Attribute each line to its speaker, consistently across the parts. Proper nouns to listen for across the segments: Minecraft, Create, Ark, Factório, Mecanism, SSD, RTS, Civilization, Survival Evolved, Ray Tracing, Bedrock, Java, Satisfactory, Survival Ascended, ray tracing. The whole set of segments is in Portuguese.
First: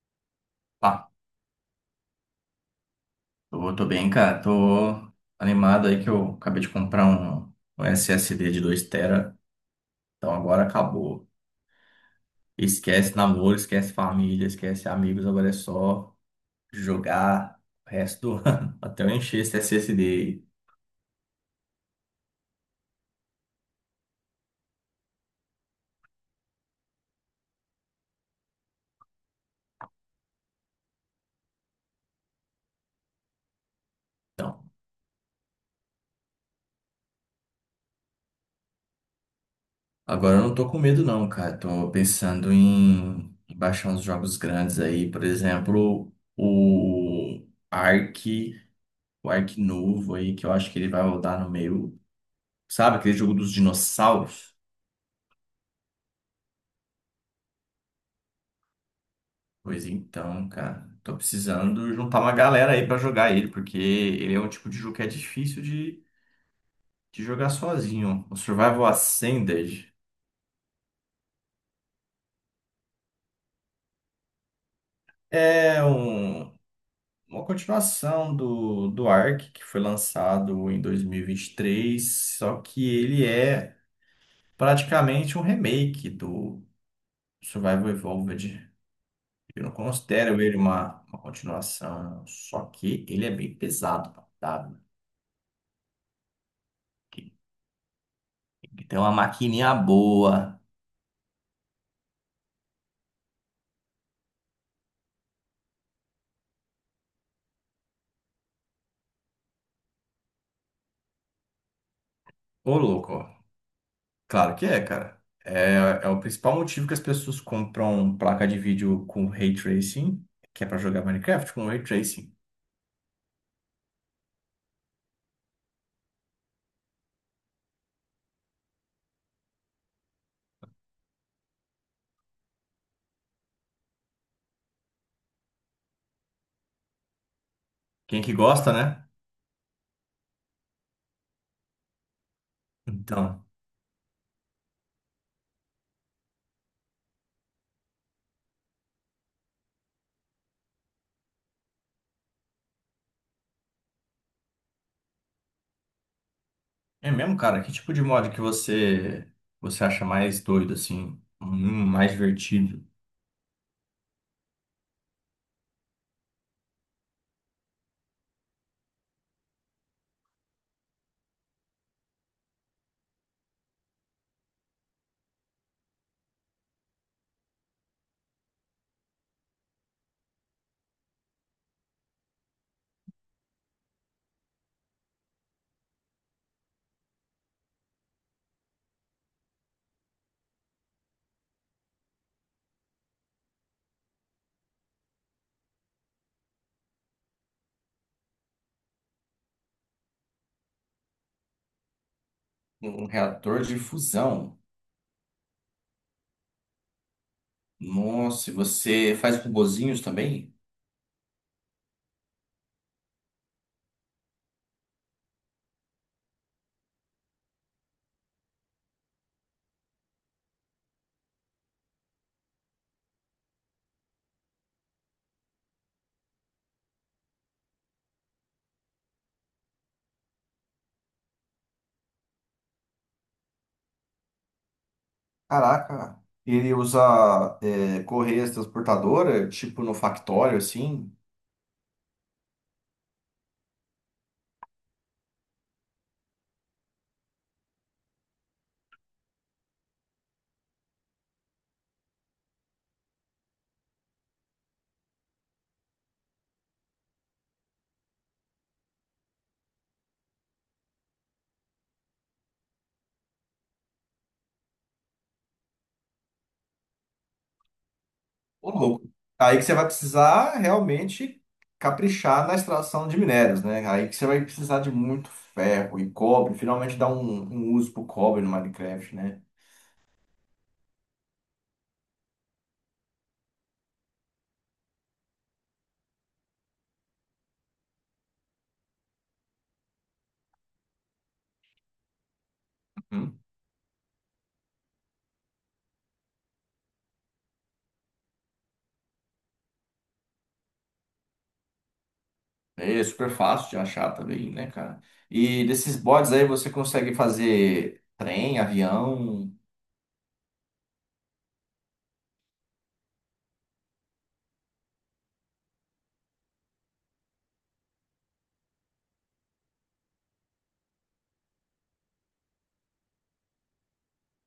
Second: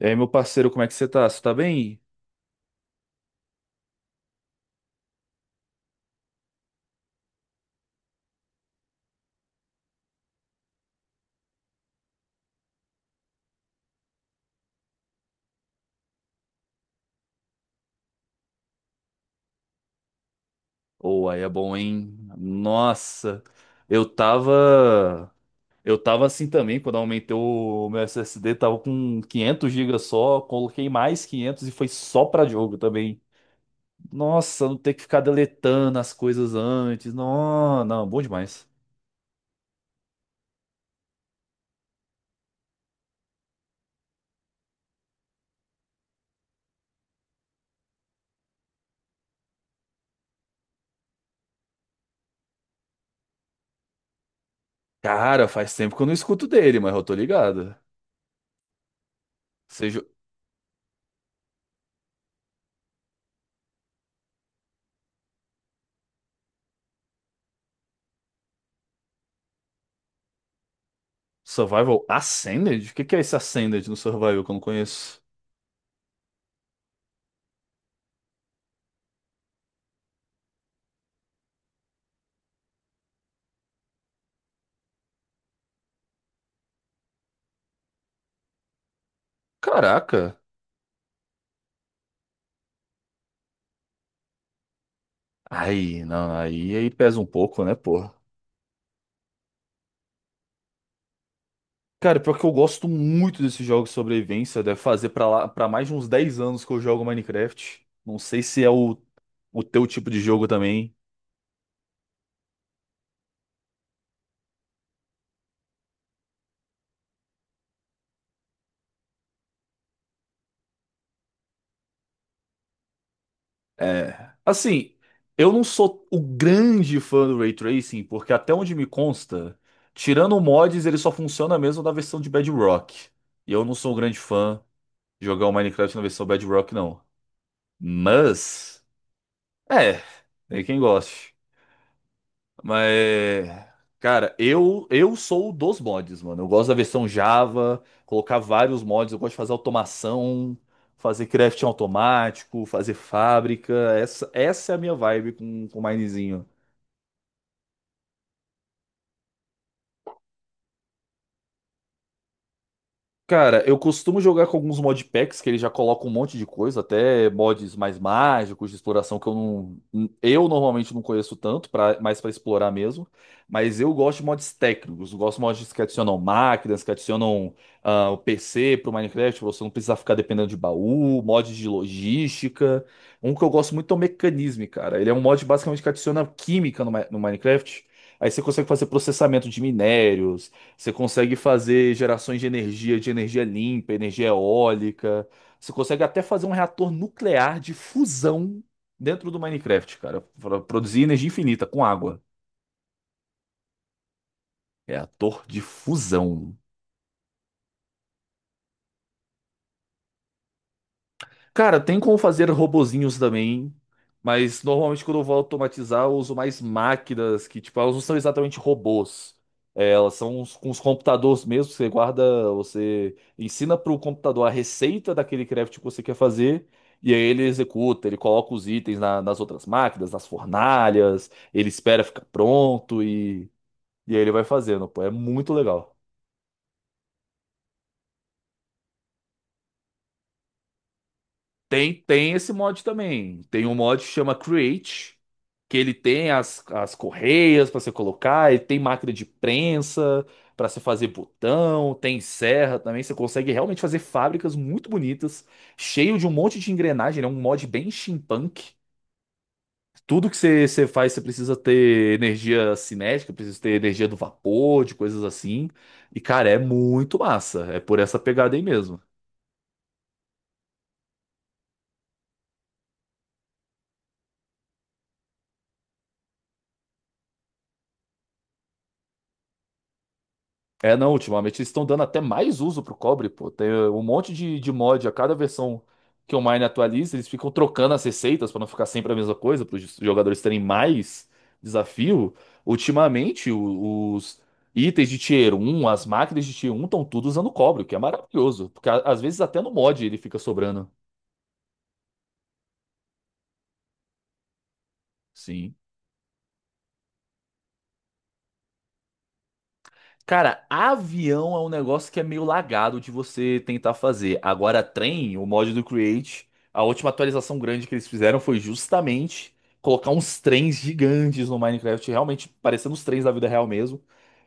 Speaker 1: E aí, meu parceiro, como é que você
Speaker 2: Tá,
Speaker 1: tá? Você tá bem?
Speaker 2: tô bem, cara. Tô animado aí que eu acabei de comprar um SSD de 2 TB. Então agora acabou. Esquece namoro, esquece família, esquece amigos. Agora é só jogar o resto do ano. Até eu encher esse SSD aí.
Speaker 1: Ou aí é bom, hein? Nossa, eu tava. Eu tava assim também, quando eu aumentei o meu SSD, tava com 500 GB só, coloquei mais 500 e foi só pra jogo também.
Speaker 2: Então,
Speaker 1: Nossa, não ter que ficar deletando as coisas antes. Não, não, bom demais.
Speaker 2: agora eu não tô com medo não, cara. Tô pensando em baixar uns jogos grandes aí. Por exemplo, o Ark, o Ark novo aí, que eu acho que ele vai rodar no meio. Sabe aquele jogo dos dinossauros?
Speaker 1: Cara, faz tempo que eu não escuto dele, mas eu tô ligado.
Speaker 2: Pois
Speaker 1: Seja
Speaker 2: então, cara, tô precisando juntar uma galera aí pra jogar ele, porque ele é um tipo de jogo que é difícil de jogar sozinho. O Survival Ascended
Speaker 1: Survival Ascended? O que que é esse Ascended no Survival que eu não conheço?
Speaker 2: é um- uma continuação do Ark, que foi lançado em 2023, só que ele é praticamente um remake do Survival Evolved. Eu não
Speaker 1: Caraca.
Speaker 2: considero ele uma continuação, só que ele é bem pesado, tá?
Speaker 1: Aí, não, aí, aí pesa um pouco, né, porra?
Speaker 2: Tem que ter uma maquininha boa.
Speaker 1: Cara, pior que eu gosto muito desses jogos de sobrevivência. Deve fazer pra lá, para mais de uns 10 anos que eu jogo Minecraft. Não sei se é o teu tipo de jogo também.
Speaker 2: Ô, louco. Claro que é, cara. É o principal motivo que as pessoas compram placa de vídeo com ray tracing, que é pra jogar Minecraft com ray tracing.
Speaker 1: É. Assim, eu não sou o grande fã do Ray Tracing, porque até onde me consta, tirando mods, ele só funciona mesmo na versão de Bedrock. E eu não sou um grande fã de jogar o Minecraft na versão Bedrock, não.
Speaker 2: Quem que gosta,
Speaker 1: Mas,
Speaker 2: né?
Speaker 1: é, tem quem goste.
Speaker 2: Então,
Speaker 1: Mas, cara, eu sou dos mods, mano. Eu gosto da versão Java, colocar vários mods, eu gosto de fazer automação, fazer crafting automático, fazer fábrica. Essa é a minha vibe com o Minezinho.
Speaker 2: é mesmo, cara. Que tipo de mod que você acha mais doido assim, mais divertido?
Speaker 1: Cara, eu costumo jogar com alguns modpacks que ele já coloca um monte de coisa, até mods mais mágicos de exploração que eu não, eu normalmente não conheço tanto, pra, mais pra explorar mesmo. Mas eu gosto de mods técnicos, eu gosto de mods que adicionam máquinas, que adicionam o PC pro Minecraft, pra você não precisar ficar dependendo de baú, mods de logística. Um que eu gosto muito é o Mecanism, cara. Ele é um mod basicamente que adiciona química no, Mi- no Minecraft. Aí você consegue fazer processamento de minérios. Você consegue fazer gerações de energia limpa, energia eólica. Você consegue até fazer um reator nuclear de fusão dentro do Minecraft, cara, para produzir energia infinita com água.
Speaker 2: Um reator de fusão.
Speaker 1: Reator de fusão.
Speaker 2: Nossa, e você faz robozinhos também?
Speaker 1: Cara, tem como fazer robozinhos também, mas normalmente quando eu vou automatizar, eu uso mais máquinas que, tipo, elas não são exatamente robôs. É, elas são uns- com os computadores mesmo, você guarda, você ensina para o computador a receita daquele craft que você quer fazer, e aí ele executa, ele coloca os itens na- nas outras máquinas, nas fornalhas, ele espera ficar pronto e aí ele vai fazendo, pô, é muito legal.
Speaker 2: Caraca, ele usa é, correias transportadora, tipo no Factório, assim.
Speaker 1: Tem esse mod também. Tem um mod que chama Create, que ele tem as, as correias para você colocar, ele tem máquina de prensa para você fazer botão, tem serra também. Você consegue realmente fazer fábricas muito bonitas, cheio de um monte de engrenagem. Ele é um mod bem steampunk. Tudo que você, você faz, você precisa ter energia cinética, precisa ter energia do vapor, de coisas assim. E, cara, é muito massa. É por essa pegada aí
Speaker 2: Ô,
Speaker 1: mesmo.
Speaker 2: louco. Aí que você vai precisar realmente caprichar na extração de minérios, né? Aí que você vai precisar de muito ferro e cobre. Finalmente dá um uso pro cobre no Minecraft, né?
Speaker 1: É, não, ultimamente eles estão dando até mais uso pro cobre, pô. Tem um monte de mod a cada versão que o Mine atualiza, eles ficam trocando as receitas pra não ficar sempre a mesma coisa, para os jogadores terem mais desafio.
Speaker 2: Uhum.
Speaker 1: Ultimamente, o- os itens de tier um, as máquinas de tier um estão tudo usando cobre, o que é maravilhoso, porque a- às vezes até no mod ele fica sobrando.
Speaker 2: É super fácil de achar também, né, cara? E
Speaker 1: Sim.
Speaker 2: desses bots aí você consegue fazer trem, avião,
Speaker 1: Cara, avião é um negócio que é meio lagado de você tentar fazer. Agora, trem, o mod do Create, a última atualização grande que eles fizeram foi justamente colocar uns trens gigantes no Minecraft, realmente parecendo os trens da vida real mesmo.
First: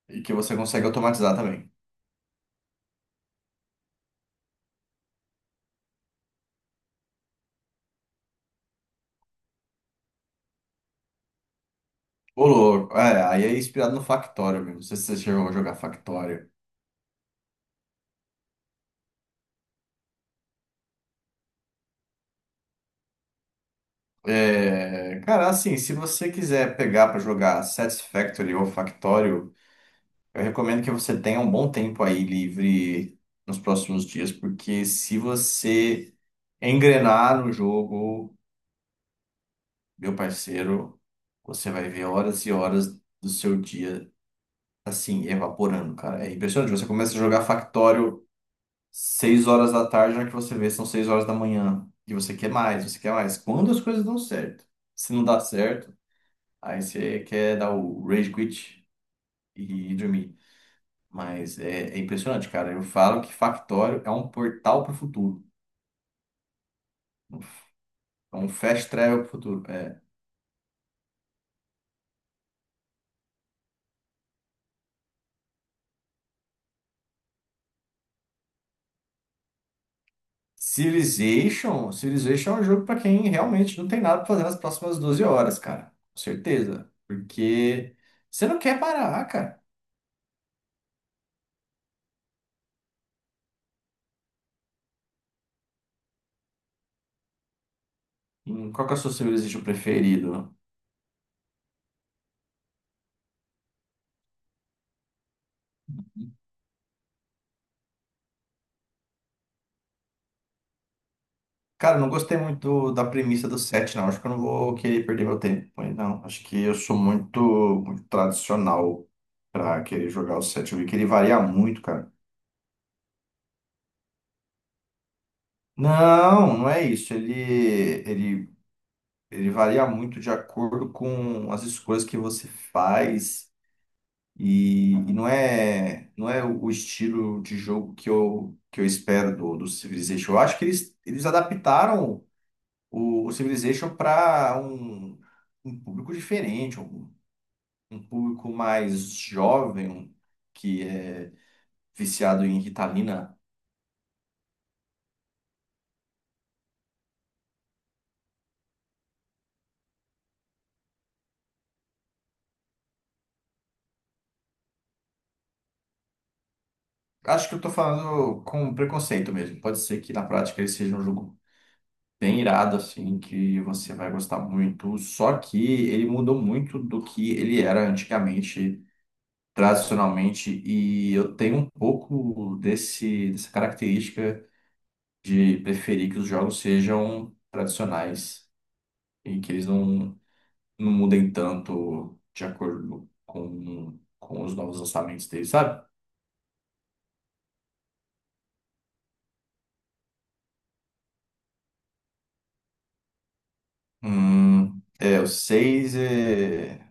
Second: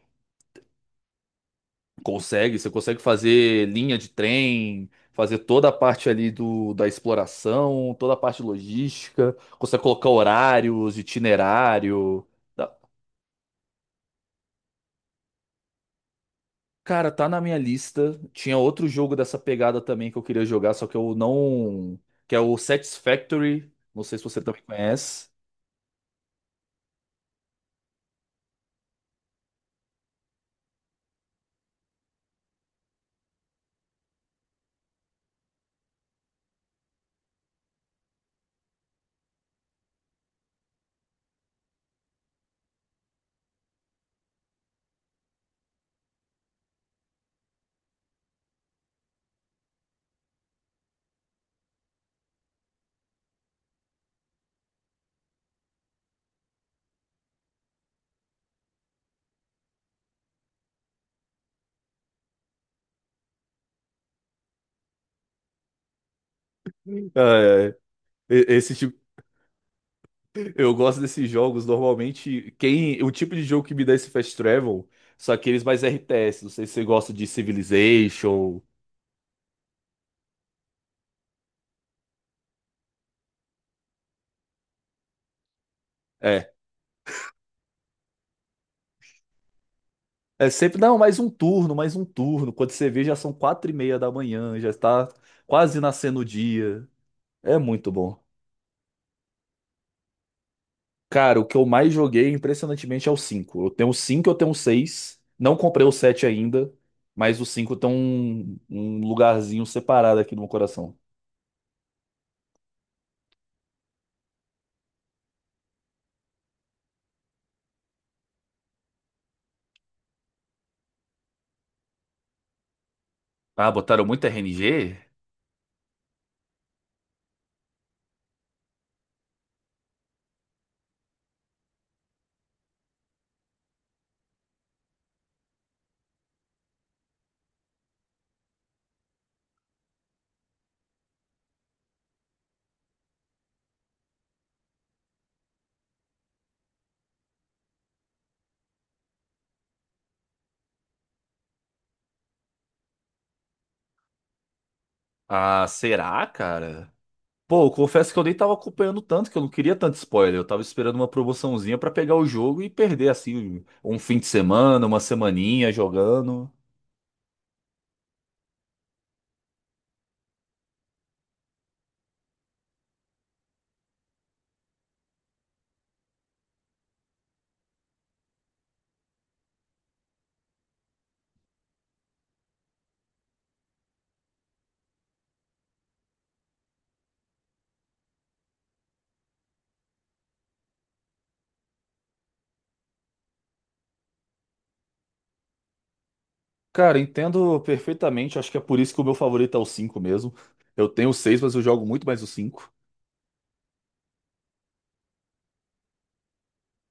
Speaker 2: e que você consegue automatizar também.
Speaker 1: Consegue, você consegue fazer linha de trem, fazer toda a parte ali do, da exploração, toda a parte logística, consegue colocar horários, itinerário.
Speaker 2: Ô, louco. É, aí é inspirado no Factório mesmo. Não sei se você chegou a jogar Factório.
Speaker 1: Cara, tá na minha lista. Tinha outro jogo dessa pegada também que eu queria jogar, só que eu não. Que é o Satisfactory. Não sei se você também
Speaker 2: É,
Speaker 1: conhece.
Speaker 2: cara, assim, se você quiser pegar pra jogar Satisfactory ou Factório. Eu recomendo que você tenha um bom tempo aí livre nos próximos dias, porque se você engrenar no jogo, meu parceiro, você vai ver horas e horas do seu dia assim evaporando, cara. É impressionante. Você começa a jogar Factório 6 horas da tarde, na hora que você vê são 6 horas da manhã, e você quer mais, você quer mais. Quando as coisas dão certo. Se não dá certo, aí você quer dar o rage quit e dormir. Mas é impressionante, cara. Eu falo que Factório é um portal para o futuro.
Speaker 1: É, é.
Speaker 2: É
Speaker 1: E-
Speaker 2: um
Speaker 1: esse
Speaker 2: fast
Speaker 1: tipo.
Speaker 2: travel para o futuro. É.
Speaker 1: Eu gosto desses jogos. Normalmente, quem. O tipo de jogo que me dá esse fast travel são aqueles mais RTS. Não sei se você gosta de Civilization.
Speaker 2: Civilization, Civilization é um jogo para quem realmente não tem nada para fazer nas próximas 12 horas, cara. Com
Speaker 1: É.
Speaker 2: certeza. Porque você não quer parar, cara.
Speaker 1: É sempre, não, mais um turno, mais um turno. Quando você vê, já são 4:30 da manhã, já está quase nascendo o dia. É muito bom.
Speaker 2: Qual que é o seu Civilization preferido?
Speaker 1: Cara, o que eu mais joguei, impressionantemente, é o 5. Eu tenho o 5, eu tenho o 6. Não comprei o 7 ainda, mas o 5 tem um lugarzinho separado aqui no meu coração.
Speaker 2: Cara, eu não gostei muito da premissa do set, não. Acho que eu não vou querer perder meu tempo. Mas não, acho que eu sou muito, muito tradicional para querer jogar o set. Eu vi que ele varia muito, cara.
Speaker 1: Ah, botaram muito RNG?
Speaker 2: Não, não é isso. Ele, ele varia muito de acordo com as escolhas que você faz e não é o estilo de jogo que eu espero do Civilization. Eu acho que eles adaptaram o Civilization para um público diferente, um público mais jovem, que é viciado em Ritalina.
Speaker 1: Ah, será, cara? Pô, eu confesso que eu nem tava acompanhando tanto, que eu não queria tanto spoiler. Eu tava esperando uma promoçãozinha pra pegar o jogo e perder, assim, um fim de semana, uma semaninha jogando.
Speaker 2: Acho que eu tô falando com preconceito mesmo. Pode ser que na prática ele seja um jogo bem irado, assim, que você vai gostar muito. Só que ele mudou muito do que ele era antigamente, tradicionalmente, e eu tenho um pouco desse, dessa característica de preferir que os jogos sejam tradicionais e que eles não mudem tanto de acordo com os novos lançamentos deles, sabe?
Speaker 1: Cara, entendo perfeitamente. Acho que é por isso que o meu favorito é o 5 mesmo. Eu tenho o 6, mas eu jogo muito mais o 5.
Speaker 2: É, o 6 é.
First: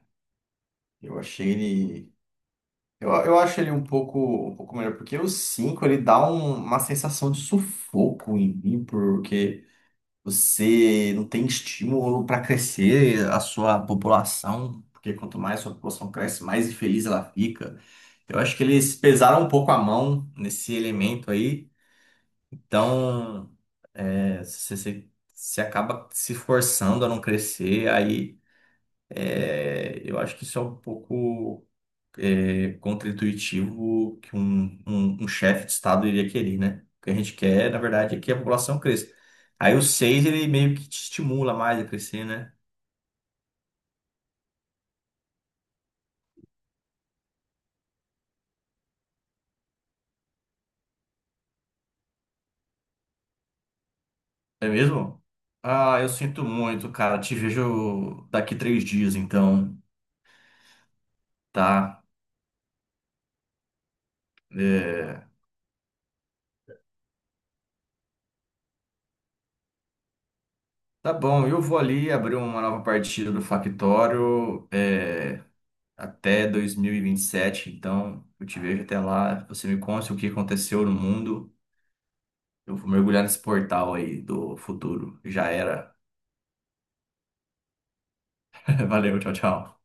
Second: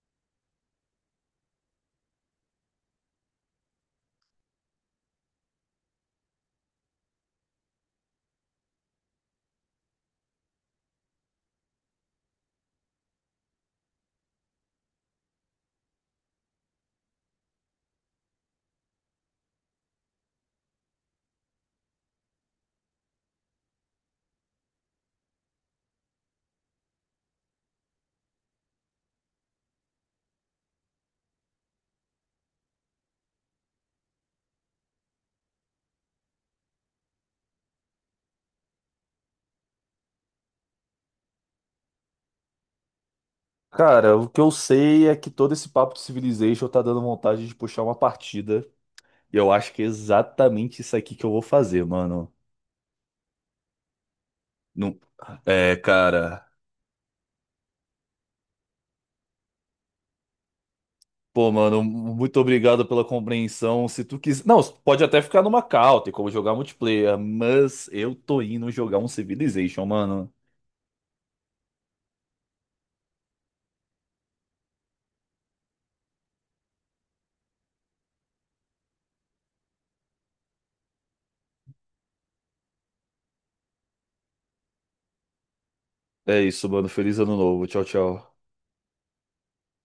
Speaker 2: Eu achei ele. Eu acho ele um pouco melhor, porque o 5 ele dá uma sensação de sufoco em mim, porque você não tem estímulo para crescer a sua população, porque quanto mais a sua população cresce, mais infeliz ela fica. Então, eu acho que eles pesaram um pouco a mão nesse elemento aí, então é, você, você acaba se forçando a não crescer, aí é, eu acho que isso é um pouco é, contra que um chefe de Estado iria querer, né? O que a gente quer, na verdade, é que a população cresça. Aí o seis ele meio que te estimula mais a crescer, né?
Speaker 1: Cara, o que eu sei é que todo esse papo de Civilization tá dando vontade de puxar uma partida. E eu acho que é exatamente isso aqui que eu vou fazer, mano.
Speaker 2: É
Speaker 1: Não...
Speaker 2: mesmo?
Speaker 1: É,
Speaker 2: Ah, eu sinto
Speaker 1: cara.
Speaker 2: muito, cara. Te vejo daqui 3 dias, então,
Speaker 1: Pô, mano,
Speaker 2: tá?
Speaker 1: muito obrigado pela compreensão. Se tu quiser. Não, pode até
Speaker 2: É,
Speaker 1: ficar numa call, tem como jogar multiplayer, mas eu tô indo jogar um Civilization, mano.
Speaker 2: tá bom, eu vou ali abrir uma nova partida do Factório, é, até 2027, então eu te vejo até lá. Você me conta o que aconteceu no mundo. Eu vou mergulhar nesse portal aí do futuro. Já era.
Speaker 1: É isso, mano. Feliz ano novo. Tchau, tchau.
Speaker 2: Valeu, tchau, tchau.